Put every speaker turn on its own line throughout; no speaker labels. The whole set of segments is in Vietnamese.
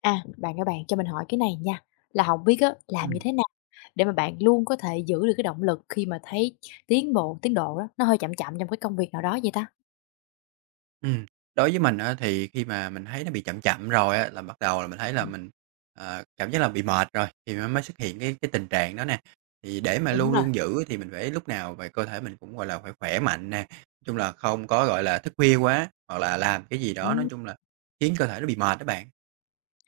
À, bạn ơi bạn, cho mình hỏi cái này nha, là không biết á, làm như
Ừm,
thế nào để mà bạn luôn có thể giữ được cái động lực khi mà thấy tiến độ đó, nó hơi chậm chậm trong cái công việc nào đó vậy ta?
ừm. Đối với mình á, thì khi mà mình thấy nó bị chậm chậm rồi á, là bắt đầu là mình thấy là
Ừm,
mình, cảm giác là bị mệt rồi, thì nó mới xuất hiện cái tình trạng đó nè. Thì để mà
đúng
luôn
rồi,
luôn giữ thì mình phải lúc nào về cơ thể mình cũng, gọi là, phải khỏe mạnh nè, nói chung là không có, gọi là, thức khuya quá, hoặc là làm cái gì đó nói
ừm,
chung là khiến cơ thể nó bị mệt đó bạn.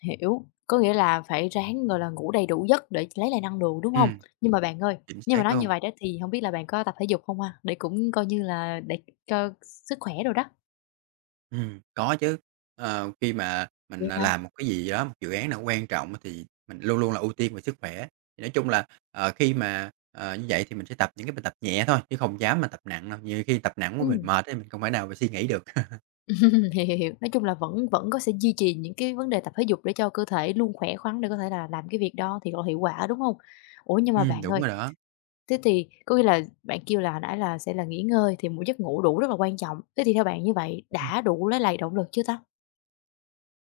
hiểu, có nghĩa là phải ráng, gọi là, ngủ đầy đủ giấc để lấy lại năng lượng, đúng không?
Ừm,
Nhưng mà bạn ơi,
chính
nhưng mà
xác
nói như
luôn.
vậy đó thì không biết là bạn có tập thể dục không ha? Để cũng coi như là để cho sức khỏe rồi đó.
Có chứ. Ờ, khi mà
Vậy
mình, à,
hả?
làm một cái gì đó, một dự án nào quan trọng á thì mình luôn luôn là ưu tiên về sức khỏe. Thì nói chung là, khi mà như vậy thì mình sẽ tập những cái bài tập nhẹ thôi, chứ không dám mà tập nặng đâu, nhiều khi tập nặng
Ừ.
quá mình mệt ấy, mình không thể nào mà suy nghĩ được.
Hiểu, hiểu, hiểu. Nói chung là vẫn vẫn có sẽ duy trì những cái vấn đề tập thể dục để cho cơ thể luôn khỏe khoắn để có thể là làm cái việc đó thì là hiệu quả, đúng không? Ủa, nhưng mà bạn
Đúng
ơi,
rồi đó.
thế thì có nghĩa là bạn kêu là hồi nãy là sẽ là nghỉ ngơi thì một giấc ngủ đủ rất là quan trọng. Thế thì theo bạn như vậy
Ừm.
đã đủ lấy lại động lực chưa ta?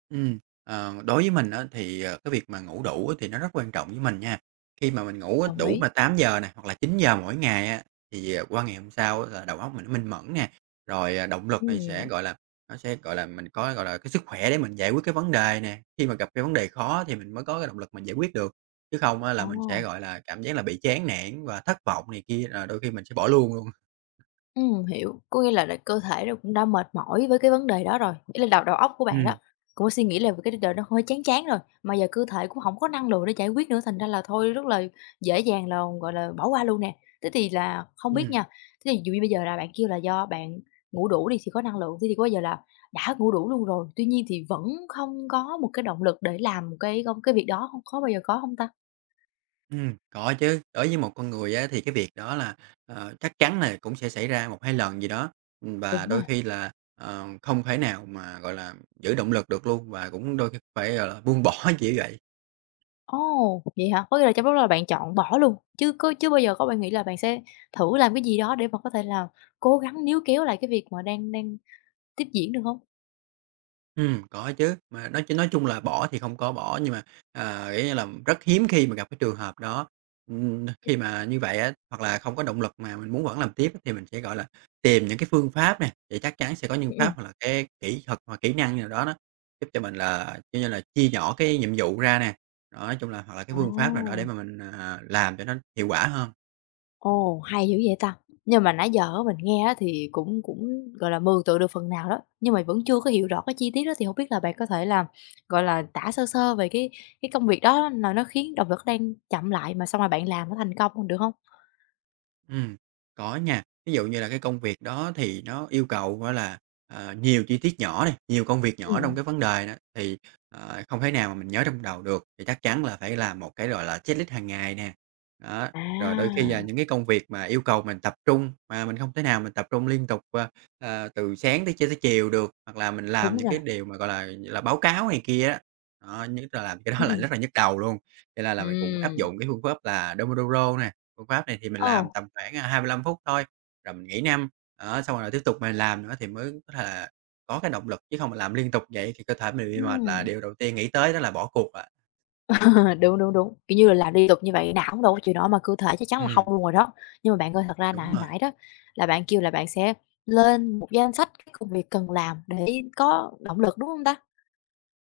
Ừm, Đối với mình á thì, cái việc mà ngủ đủ á thì nó rất quan trọng với mình nha. Khi mà mình ngủ á,
Đồng
đủ
ý.
mà 8 giờ nè, hoặc là 9 giờ mỗi ngày á, thì, qua ngày hôm sau á là đầu óc mình nó minh mẫn nè, rồi, động lực này sẽ,
Ừ.
gọi là, nó sẽ, gọi là, mình có, gọi là, cái sức khỏe để mình giải quyết cái vấn đề nè. Khi mà gặp cái vấn đề khó thì mình mới có cái động lực mình giải quyết được, chứ không á là
Ồ.
mình sẽ, gọi là, cảm giác là bị chán nản và thất vọng này kia, là đôi khi mình sẽ bỏ luôn luôn.
Hiểu. Có nghĩa là cơ thể nó cũng đã mệt mỏi với cái vấn đề đó rồi, ý là đầu đầu óc của bạn đó,
Ừm,
cũng có suy nghĩ là cái đời nó hơi chán chán rồi, mà giờ cơ thể cũng không có năng lượng để giải quyết nữa, thành ra là thôi rất là dễ dàng là, gọi là, bỏ qua luôn nè. Thế thì là không biết
ừm.
nha, thế thì dụ như bây giờ là bạn kêu là do bạn ngủ đủ đi thì có năng lượng, thế thì có bao giờ là đã ngủ đủ luôn rồi, tuy nhiên thì vẫn không có một cái động lực để làm cái việc đó không? Có bao giờ có không ta?
Có chứ, đối với một con người á thì cái việc đó là, chắc chắn là cũng sẽ xảy ra một hai lần gì đó,
Đúng
và
rồi.
đôi khi là, không thể nào mà, gọi là, giữ động lực được luôn và cũng đôi khi phải, gọi là, buông bỏ, kiểu vậy.
Ồ, vậy hả? Có nghĩa là trong lúc đó là bạn chọn bỏ luôn, chứ bao giờ có bạn nghĩ là bạn sẽ thử làm cái gì đó để mà có thể là cố gắng níu kéo lại cái việc mà đang đang tiếp diễn được không?
Có chứ, mà nói chung là bỏ thì không có bỏ, nhưng mà, kiểu như là, rất hiếm khi mà gặp cái trường hợp đó. Khi mà như vậy á, hoặc là không có động lực mà mình muốn vẫn làm tiếp thì mình sẽ, gọi là, tìm những cái phương pháp nè, thì chắc chắn sẽ có những
Ừm,
pháp
ừm.
hoặc là cái kỹ thuật hoặc kỹ năng nào đó đó, giúp cho mình là, kiểu như là, chia nhỏ cái nhiệm vụ ra nè. Đó, nói chung là hoặc là cái phương pháp nào đó để
À,
mà mình làm cho nó hiệu quả hơn.
ồ, hay dữ vậy ta! Nhưng mà nãy giờ á mình nghe á thì cũng cũng, gọi là, mường tượng được phần nào đó, nhưng mà vẫn chưa có hiểu rõ cái chi tiết đó thì không biết là bạn có thể là, gọi là, tả sơ sơ về cái công việc đó là nó khiến động lực đang chậm lại mà xong rồi bạn làm nó thành công, được không?
Ừm, có nha. Ví dụ như là cái công việc đó thì nó yêu cầu, gọi là, nhiều chi tiết nhỏ này, nhiều công việc
Ừm,
nhỏ trong
ừm.
cái vấn đề đó, thì, không thể nào mà mình nhớ trong đầu được, thì chắc chắn là phải làm một cái, gọi là, checklist hàng ngày nè. Đó, rồi đôi khi là
À,
những cái công việc mà yêu cầu mình tập trung, mà mình không thể nào mình tập trung liên tục, từ sáng tới tới chiều được, hoặc là mình làm
đúng
những
rồi.
cái điều mà, gọi là, báo cáo này kia á, đó, nhất là làm cái
Ừm,
đó là
ừm.
rất là nhức đầu luôn. Cho nên là mình cũng áp
Ừm.
dụng cái phương pháp là Pomodoro nè. Phương pháp này thì mình làm
Ồ,
tầm khoảng, 25 phút thôi, rồi mình nghỉ 5 đó, xong rồi tiếp tục mình làm nữa thì mới có thể là có cái động lực, chứ không mà làm liên tục vậy thì cơ thể mình bị mệt
ừm,
là điều đầu tiên nghĩ tới đó là bỏ cuộc ạ.
ờ, đúng, đúng, đúng, kiểu như là làm liên tục như vậy não đâu có chịu nổi mà cơ thể chắc chắn là không
Ừm,
luôn rồi đó. Nhưng mà bạn ơi, thật ra
đúng
nà
rồi,
nãy đó là bạn kêu là bạn sẽ lên một danh sách các công việc cần làm để có động lực, đúng hông ta?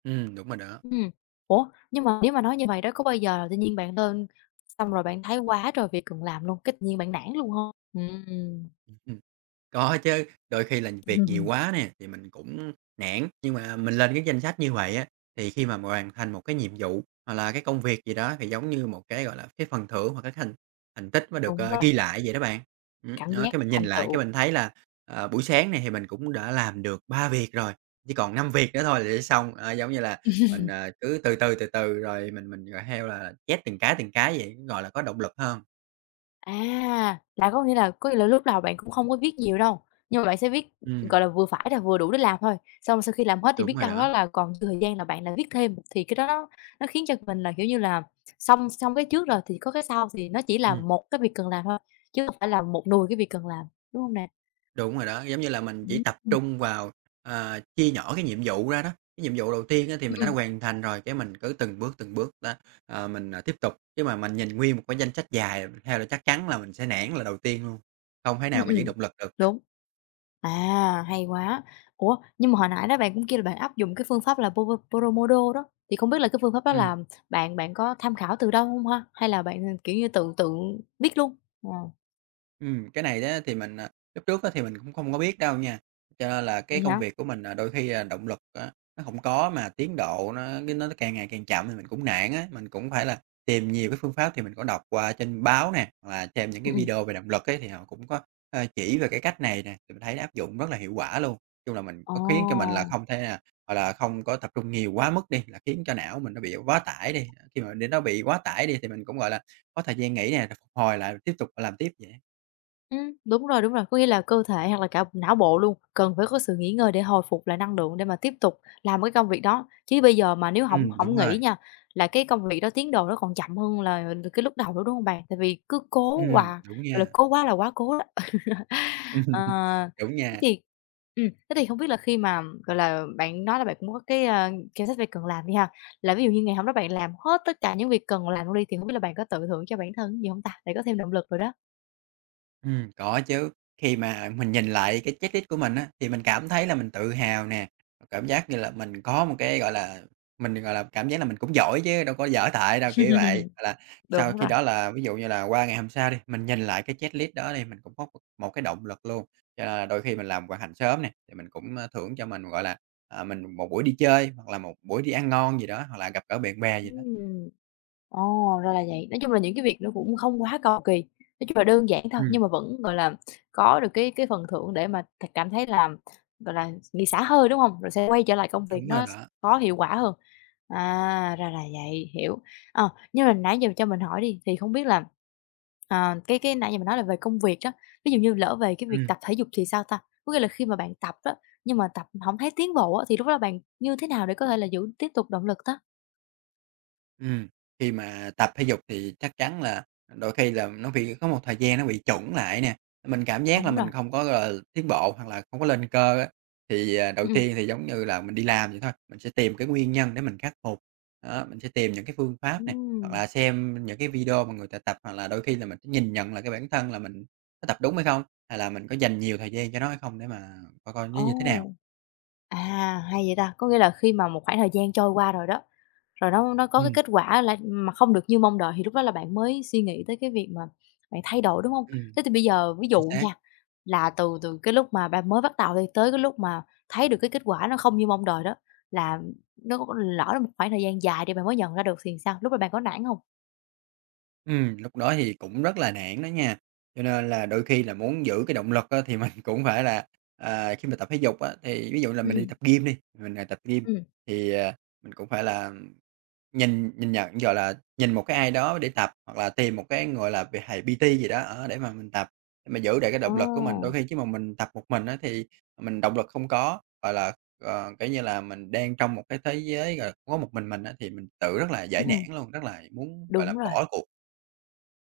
đúng rồi đó.
Ừm, ủa, nhưng mà nếu mà nói như vậy đó, có bao giờ tự nhiên bạn lên xong rồi bạn thấy quá trời việc cần làm luôn, cái tự nhiên bạn nản luôn hông? Ừm.
Ừm. Có chứ, đôi khi là việc nhiều quá nè, thì mình cũng nản, nhưng mà mình lên cái danh sách như vậy á, thì khi mà hoàn thành một cái nhiệm vụ hoặc là cái công việc gì đó thì giống như một cái, gọi là, cái phần thưởng hoặc cái thành thành tích mà được,
Đúng rồi,
ghi lại vậy đó bạn.
cảm
Đó,
giác
cái mình nhìn
thành
lại cái
tựu.
mình thấy là, buổi sáng này thì mình cũng đã làm được 3 việc rồi, chỉ còn 5 việc nữa thôi là sẽ xong. Ờ, giống như là mình cứ từ từ, từ từ rồi mình, gọi theo là, chép từng cái vậy, gọi là, có động lực hơn.
À, là có nghĩa là lúc đầu bạn cũng không có viết nhiều đâu, nhưng mà bạn sẽ viết,
Ừm,
gọi là, vừa phải là vừa đủ để làm thôi, xong sau khi làm hết thì
đúng
biết
rồi
đâu đó
đó.
là còn dư thời gian là bạn lại viết thêm, thì cái đó nó khiến cho mình là, kiểu như là, xong xong cái trước rồi thì có cái sau, thì nó chỉ là
Ừm.
một cái việc cần làm thôi, chứ không phải là một nùi cái việc cần làm, đúng hông nè?
Đúng rồi đó, giống như là mình chỉ
Ừm,
tập
ừm,
trung vào, chia nhỏ cái nhiệm vụ ra đó. Cái nhiệm vụ đầu tiên á thì mình đã
ừm,
hoàn thành rồi, cái mình cứ từng bước đó, mình tiếp tục. Chứ mà mình nhìn nguyên một cái danh sách dài theo là chắc chắn là mình sẽ nản là đầu tiên luôn, không thể
ừm,
nào mà giữ
ừm.
động lực được.
Đúng. À, hay quá! Ủa, nhưng mà hồi nãy đó bạn cũng kêu là bạn áp dụng cái phương pháp là Pomo Pomodoro đó, thì không biết là cái phương pháp đó
Ừm.
là bạn bạn có tham khảo từ đâu không ha? Hay là bạn, ừ, kiểu như, tự tự biết luôn? Ờ,
Cái này á thì mình, lúc trước á thì mình cũng không có biết đâu nha, cho nên là
vậy
cái công
hả?
việc của mình, đôi khi, động lực á nó hổng có mà tiến độ nó cái nó càng ngày càng chậm thì mình cũng nản á. Mình cũng phải là tìm nhiều cái phương pháp thì mình có đọc qua trên báo nè, hoặc là xem những
Ừm,
cái
ừm.
video về động lực ấy thì họ cũng có, chỉ về cái cách này nè, thì mình thấy áp dụng rất là hiệu quả luôn. Chung là mình
Ồ!
có khiến cho mình là không thể nào, gọi là, không có tập trung nhiều quá mức đi, là khiến cho não mình nó bị quá tải đi, khi mà để nó bị quá tải đi thì mình cũng, gọi là, có thời gian nghỉ nè, rồi phục hồi lại tiếp tục làm tiếp vậy á.
Đúng rồi, có nghĩa là cơ thể hoặc là cả não bộ luôn, cần phải có sự nghỉ ngơi để hồi phục lại năng lượng để mà tiếp tục làm cái công việc đó. Chứ bây giờ mà nếu không không
Đúng
nghỉ
rồi.
nha, là cái công việc đó tiến độ nó còn chậm hơn là cái lúc đầu nữa, đúng không bạn? Tại vì cứ
Đúng
gọi là,
nha.
cố quá là quá cố đó. Ờ,
Đúng
thế
nha.
thì thế thì không biết là khi mà, gọi là, bạn nói là bạn cũng có cái, danh sách việc cần làm đi ha, là ví dụ như ngày hôm đó bạn làm hết tất cả những việc cần làm luôn đi, thì hông biết là bạn có tự thưởng cho bản thân gì hông ta? Để có thêm động lực rồi đó.
Có chứ. Khi mà mình nhìn lại cái checklist của mình á, thì mình cảm thấy là mình tự hào nè, cảm giác như là mình có một cái, gọi là, mình, gọi là, cảm giác là mình cũng giỏi chứ đâu có dở tệ đâu, kiểu vậy. Hoặc là
Đúng.
sau khi đó là ví dụ như là qua ngày hôm sau đi, mình nhìn lại cái checklist đó đi, mình cũng có một một cái động lực luôn. Cho nên là đôi khi mình làm hoàn thành sớm nè, thì mình cũng, thưởng cho mình, gọi là, mình một buổi đi chơi, hoặc là một buổi đi ăn ngon gì đó, hoặc là gặp gỡ bạn bè gì đó.
Ừm. Ồ, ra là vậy. Nói chung là những cái việc nó cũng không quá cầu kỳ, nói chung là đơn giản thôi,
Ừm,
nhưng mà vẫn, gọi là, có được cái phần thưởng để mà cảm thấy là, gọi là, nghỉ xả hơi, đúng hông? Rồi sẽ quay trở lại công việc
đúng rồi
nó
đó.
có hiệu quả hơn. À, ra là vậy, hiểu. Ờ, nhưng mà nãy giờ cho mình hỏi đi, thì không biết là, ờ, cái nãy giờ mình nói là về công việc đó, ví dụ như lỡ về cái việc
Ừm,
tập thể dục thì sao ta? Có nghĩa là khi mà bạn tập á, nhưng mà tập hổng thấy tiến bộ á, thì lúc đó bạn như thế nào để có thể là giữ tiếp tục động lực ta?
ừm. Khi mà tập thể dục thì chắc chắn là đôi khi là nó bị có một thời gian nó bị chững lại nè, mình cảm giác là
Đúng rồi.
mình không có, gọi là, tiến bộ hoặc là không có lên cơ á, thì, đầu
Ừm, ừm.
tiên thì giống như là mình đi làm vậy thôi, mình sẽ tìm cái nguyên nhân để mình khắc phục. Đó, mình sẽ tìm những cái phương pháp nè, hoặc
Ừm,
là xem những cái video mà người ta tập, hoặc là đôi khi là mình sẽ nhìn nhận lại cái bản thân là mình có tập đúng hay không? Hay là mình có dành nhiều thời gian cho nó hay không để mà coi coi nó
ồ,
như thế nào.
à, hay vậy ta! Có nghĩa là khi mà một khoảng thời gian trôi qua rồi đó, rồi nó có cái
Ừm,
kết quả là mà không được như mong đợi thì lúc đó là bạn mới suy nghĩ tới cái việc mà bạn thay đổi, đúng hông?
ừm,
Thế thì bây giờ ví dụ
chính xác.
nha, là từ từ cái lúc mà bạn mới bắt đầu đi, tới cái lúc mà thấy được cái kết quả nó không như mong đợi đó, là nó có lỡ là một khoảng thời gian dài để bạn mới nhận ra được thì sao? Lúc đó bạn có nản hông?
Lúc đó thì cũng rất là nản đó nha, cho nên là đôi khi là muốn giữ cái động lực á, thì mình cũng phải là, khi mà tập thể dục á, thì ví dụ là mình đi
Ừm,
tập gym đi, mình tập gym
ừm, ừm.
thì, mình cũng phải là nhìn nhìn nhận, gọi là, nhìn một cái ai đó để tập, hoặc là tìm một cái, gọi là, về thầy PT gì đó, đó, để mà mình tập, để mà giữ lại cái động lực của mình. Đôi
Ồ,
khi chứ mà mình tập một mình á, thì mình động lực không có, gọi là, kiểu như là, mình đang trong một cái thế giới, gọi là, có một mình á, thì mình tự rất là dễ
ừm, ừm,
nản luôn, rất là muốn, gọi là,
đúng rồi.
bỏ cuộc.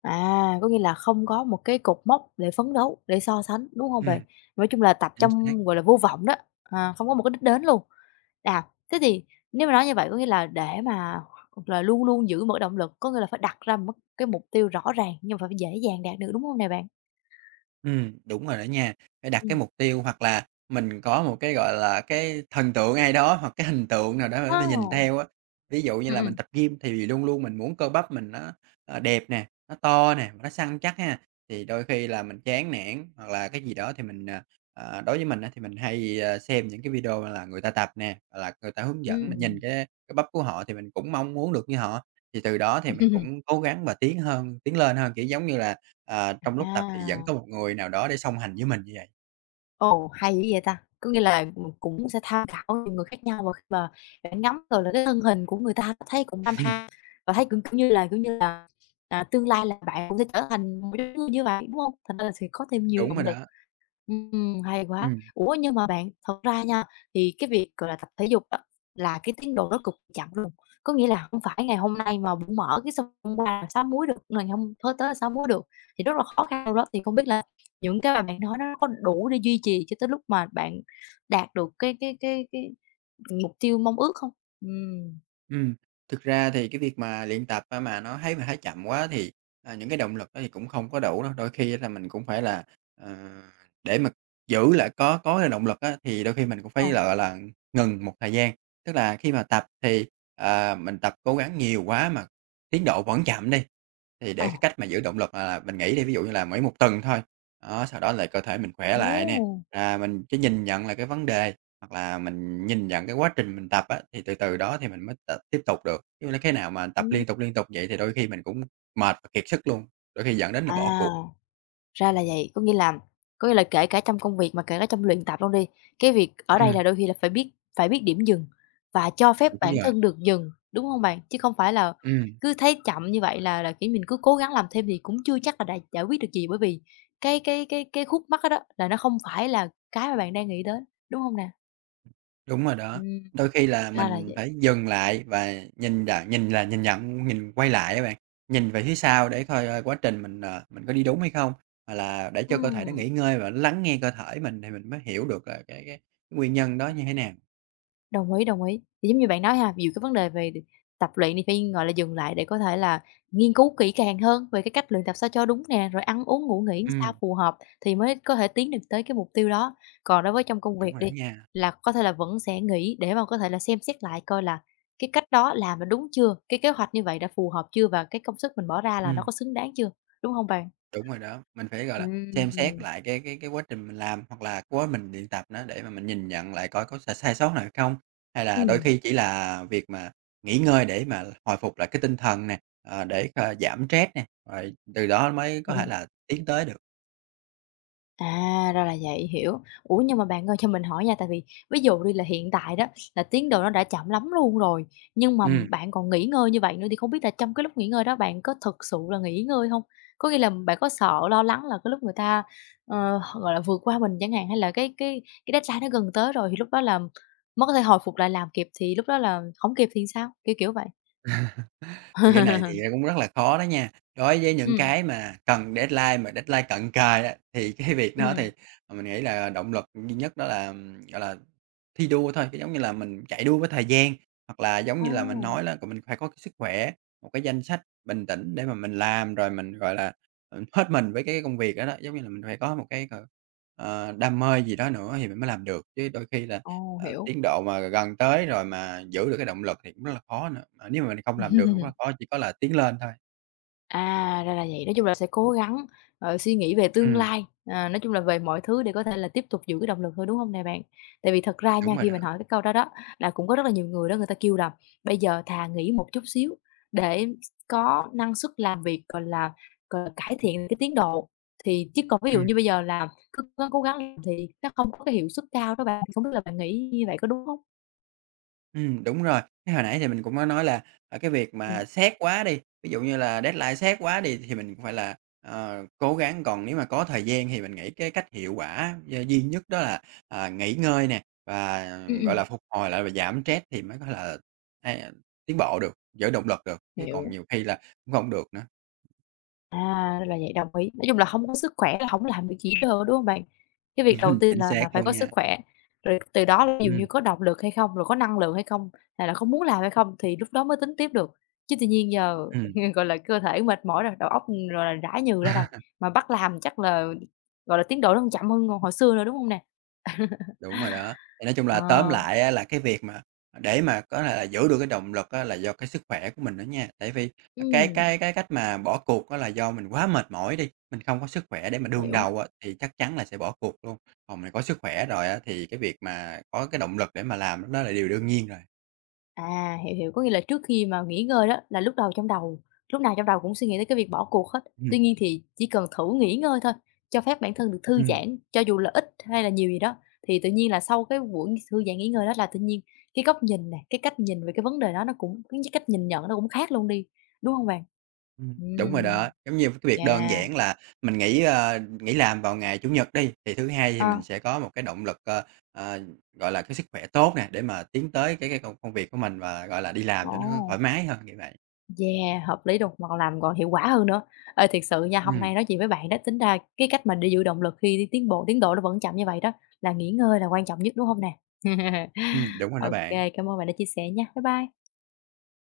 À, có nghĩa là không có một cái cột mốc để phấn đấu, để so sánh, đúng hông bạn?
Ừm,
Nói chung là tập
chính xác.
trong, gọi là, vô vọng đó, à, không có một cái đích đến luôn. À, thế thì nếu mà nói như vậy có nghĩa là để mà là luôn luôn giữ một cái động lực, có nghĩa là phải đặt ra một cái mục tiêu rõ ràng nhưng mà phải dễ dàng đạt được, đúng hông nè bạn?
Đúng rồi đó nha. Phải đặt
Ừm.
cái mục tiêu hoặc là mình có một cái, gọi là, cái thần tượng ai đó hoặc cái hình tượng nào đó để mình nhìn
Ồ!
theo á. Ví dụ như
Ừm,
là mình
ừm.
tập gym thì luôn luôn mình muốn cơ bắp mình nó, đẹp nè, nó to nè, nó săn chắc ha. Thì đôi khi là mình chán nản hoặc là cái gì đó thì mình, đối với mình á thì mình hay, xem những cái video là người ta tập nè, hoặc là người ta hướng dẫn, mình nhìn
Ừm.
cái bắp của họ thì mình cũng mong muốn được như họ. Thì từ đó thì mình cũng cố gắng và tiến lên hơn, kiểu, giống như là trong lúc tập thì vẫn
À.
có một người nào đó để song hành với mình như vậy.
Ồ, hay dữ vậy ta! Có nghĩa là, cũng sẽ tham khảo nhiều người khác nhau, và khi mà bạn ngắm rồi là cái thân hình của người ta thấy cũng hăm ha, và thấy cũng, kiểu như là, à, tương lai là bạn cũng sẽ trở thành một cái đứa như vậy, đúng hông? Thành ra là sẽ có thêm nhiều
Đúng
động
rồi
lực.
đó,
Hay quá.
ừm.
Ủa, nhưng mà bạn, thật ra nha, thì cái việc, gọi là, tập thể dục á, là cái tiến độ nó cực chậm luôn. Có nghĩa là không phải ngày hôm nay mà bụng mở cái xong hôm qua làm sáu múi được, ngày hôm tới tới là sáu múi được, thì rất là khó khăn luôn đó. Thì không biết là những cái mà bạn nói nó có đủ để duy trì cho tới lúc mà bạn đạt được cái mục tiêu mong ước không? Ừm.
Ừm, thực ra thì cái việc mà luyện tập á mà nó thấy chậm quá thì, à, những cái động lực đó thì cũng không có đủ đâu. Đôi khi là mình cũng phải là, ờ, để mà giữ lại có cái động lực á, thì đôi khi mình cũng phải,
Ờ,
là gọi là, ngừng một thời gian. Tức là khi mà tập thì, mình tập cố gắng nhiều quá mà tiến độ vẫn chậm đi, thì
ờ.
để cái cách mà giữ động lực là mình nghĩ đi, ví dụ như là mỗi một tuần thôi. Đó, sau đó là cơ thể mình khỏe
Ồ!
lại nè,
Ừm.
à, mình chỉ nhìn nhận là cái vấn đề hoặc là mình nhìn nhận cái quá trình mình tập á, thì từ từ đó thì mình mới tập tiếp tục được, chứ lấy cái nào mà tập
Ừm.
liên tục vậy thì đôi khi mình cũng mệt và kiệt sức luôn, đôi khi dẫn đến là bỏ
À.
cuộc.
Ra là vậy, có nghĩa là kể cả trong công việc mà kể cả trong luyện tập luôn đi, cái việc ở đây
Ừm.
là đôi khi là phải biết điểm dừng và cho phép
Đúng
bản
rồi,
thân được dừng, đúng hông bạn? Chứ không phải là
ừm,
cứ thấy chậm như vậy là, kiểu, mình cứ cố gắng làm thêm thì cũng chưa chắc là đã giải quyết được gì, bởi vì cái khúc mắc đó đó là nó không phải là cái mà bạn đang nghĩ đến, đúng hông nè?
đúng rồi đó.
Ừm,
Đôi khi là
ra là
mình
vậy.
phải dừng lại và nhìn nhận quay lại các bạn, nhìn về phía sau để coi, ơ, quá trình mình, mình có đi đúng hay không, hoặc là để cho cơ thể nó
Ừm.
nghỉ ngơi và lắng nghe cơ thể mình thì mình mới hiểu được là cái nguyên nhân đó như thế nào.
Đồng ý, đồng ý. Thì giống như bạn nói ha, ví dụ cái vấn đề về tập luyện thì phải, gọi là, dừng lại để có thể là nghiên cứu kỹ càng hơn về cái cách luyện tập sao cho đúng nè, rồi ăn uống, ngủ nghỉ sao
Ừm,
phù hợp thì mới có thể tiến được tới cái mục tiêu đó. Còn đối với trong công
đúng
việc
rồi
đi,
đó nha.
là có thể là vẫn sẽ nghỉ để mà có thể là xem xét lại coi là cái cách đó làm là đúng chưa? Cái kế hoạch như vậy đã phù hợp chưa? Và cái công sức mình bỏ ra là nó
Ừm.
có xứng đáng chưa? Đúng không bạn?
Đúng rồi đó, mình phải, gọi là, xem xét
Ừm,
lại cái quá trình mình làm hoặc là quá mình luyện tập nó để mà mình nhìn nhận lại coi có s sai sót nào hay không, hay là đôi
ừm,
khi chỉ là việc mà nghỉ ngơi để mà hồi phục lại cái tinh thần nè, ờ, để, giảm stress nè, rồi từ đó mới có thể
ừm.
là tiến tới được.
À, ra là vậy, hiểu. Ủa, nhưng mà bạn ơi cho mình hỏi nha, tại vì ví dụ đi là hiện tại đó là tiến độ nó đã chậm lắm luôn rồi, nhưng mà
Ừm.
bạn còn nghỉ ngơi như vậy nữa thì không biết là trong cái lúc nghỉ ngơi đó bạn có thực sự là nghỉ ngơi không? Có nghĩa là bạn có sợ, lo lắng là cái lúc người ta, gọi là, vượt qua mình chẳng hạn, hay là cái deadline nó gần tới rồi thì lúc đó là mới có thể hồi phục lại làm kịp thì lúc đó là không kịp thì sao? Kiểu, kiểu vậy.
Thì cái này thì, cũng rất là khó đó nha. Đối với những
Ừm,
cái mà cần deadline mà deadline cận kề á, thì cái việc đó
ừm.
thì, mình nghĩ là động lực duy nhất đó là, gọi là, thi đua thôi, cái giống như là mình chạy đua với thời gian, hoặc là giống
À,
như là mình nói đó, c mình phải có cái sức khỏe, một cái danh sách bình tĩnh để mà mình làm, rồi mình, gọi là, hết mình với cái công việc đó đó. Giống như là mình phải có một cái, đam mê gì đó nữa thì mình mới làm được, chứ đôi khi là
ồ, hiểu.
Tiến độ mà gần tới rồi mà giữ được cái động lực thì cũng rất là khó nữa, mà nếu mà mình không làm được cũng rất là khó, chỉ có là tiến lên thôi.
À, ra là vậy. Nói chung là sẽ cố gắng, ờ, suy nghĩ về tương
Ừm,
lai, à, nói chung là về mọi thứ để có thể là tiếp tục giữ cái động lực thôi, đúng không nè bạn? Tại vì thật ra
đúng
nha,
rồi
khi
đó.
mình hỏi cái câu đó đó, là cũng có rất là nhiều người đó người ta kêu là bây giờ thà nghỉ một chút xíu để có năng suất làm việc, gọi là, cải thiện cái tiến độ. Thì chứ còn ví dụ
Ừm,
như bây giờ là cứ cố cố gắng làm thì nó không có cái hiệu suất cao đó bạn, không biết là bạn nghĩ như vậy có đúng không?
đúng rồi. Cái hồi nãy thì mình cũng có nói là, ở cái việc
Ừm,
mà xét quá đi, ví dụ như là deadline xét quá đi thì mình cũng phải là, cố gắng, còn nếu mà có thời gian thì mình nghĩ cái cách hiệu quả d duy nhất đó là, à, nghỉ ngơi nè, và,
ừm,
gọi
ừm,
là, phục hồi lại và giảm stress thì mới có là a, tiến bộ được, giữ động lực được, chứ còn
hiểu.
nhiều khi là cũng không được nữa.
À, ra là vậy, đồng ý. Nói chung là không có sức khỏe là hổng làm được gì hết trơn, đúng hông bạn? Cái việc đầu tiên
Chính
là
xác
phải
luôn
có sức
nha.
khỏe, rồi từ đó là ví dụ như
Ừm,
có động lực hay không, rồi có năng lượng hay không, hay là có muốn làm hay không thì lúc đó mới tính tiếp được. Chứ tự nhiên giờ,
ừm,
gọi là, cơ thể mệt mỏi rồi, đầu óc, ừ, gọi là, rã nhừ ra rồi, mà bắt làm chắc là, gọi là, tiến độ nó còn chậm hơn hồi xưa nữa, đúng hông nè?
đúng rồi đó. Thì nói chung là tóm
Ờ,
lại á là cái việc mà để mà có thể là giữ được cái động lực á là do cái sức khỏe của mình đó nha. Tại vì cái
ừm,
cái cái cách mà bỏ cuộc đó là do mình quá mệt mỏi đi, mình không có sức khỏe để mà đương
hiểu.
đầu á thì chắc chắn là sẽ bỏ cuộc luôn. Còn mình có sức khỏe rồi á thì cái việc mà có cái động lực để mà làm đó là điều đương nhiên rồi.
À, hiểu, hiểu. Có nghĩa là trước khi mà nghỉ ngơi đó là lúc nào trong đầu cũng suy nghĩ tới cái việc bỏ cuộc hết. Tuy
Ừm,
nhiên thì chỉ cần thử nghỉ ngơi thôi, cho phép bản thân được thư
ừm.
giãn, cho dù là ít hay là nhiều gì đó, thì tự nhiên là sau cái buổi thư giãn nghỉ ngơi đó là tự nhiên cái góc nhìn nè, cái cách nhìn về cái vấn đề đó nó cũng cái cách nhìn nhận nó cũng khác luôn đi, đúng không bạn?
Đúng rồi
Ừm,
đó. Giống như cái việc đơn
yeah,
giản là mình nghỉ, ờ, nghỉ làm vào ngày Chủ nhật đi, thì thứ Hai thì
ờ,
mình sẽ có một cái động lực, ờ, gọi là, cái sức khỏe tốt nè, để mà tiến tới cái công công việc của mình và, gọi là, đi làm cho nó
ồ.
thoải mái hơn, như vậy.
Yeah, hợp lý luôn, mà còn làm còn hiệu quả hơn nữa. Ê, thiệt sự nha, hôm
Ừm,
nay nói chuyện với bạn đó, tính ra cái cách mà để giữ động lực khi đi tiến độ nó vẫn chậm như vậy đó, là nghỉ ngơi là quan trọng nhất, đúng không nè?
đúng rồi đó
Ok,
bạn.
cảm ơn bạn đã chia sẻ nha. Bye bye.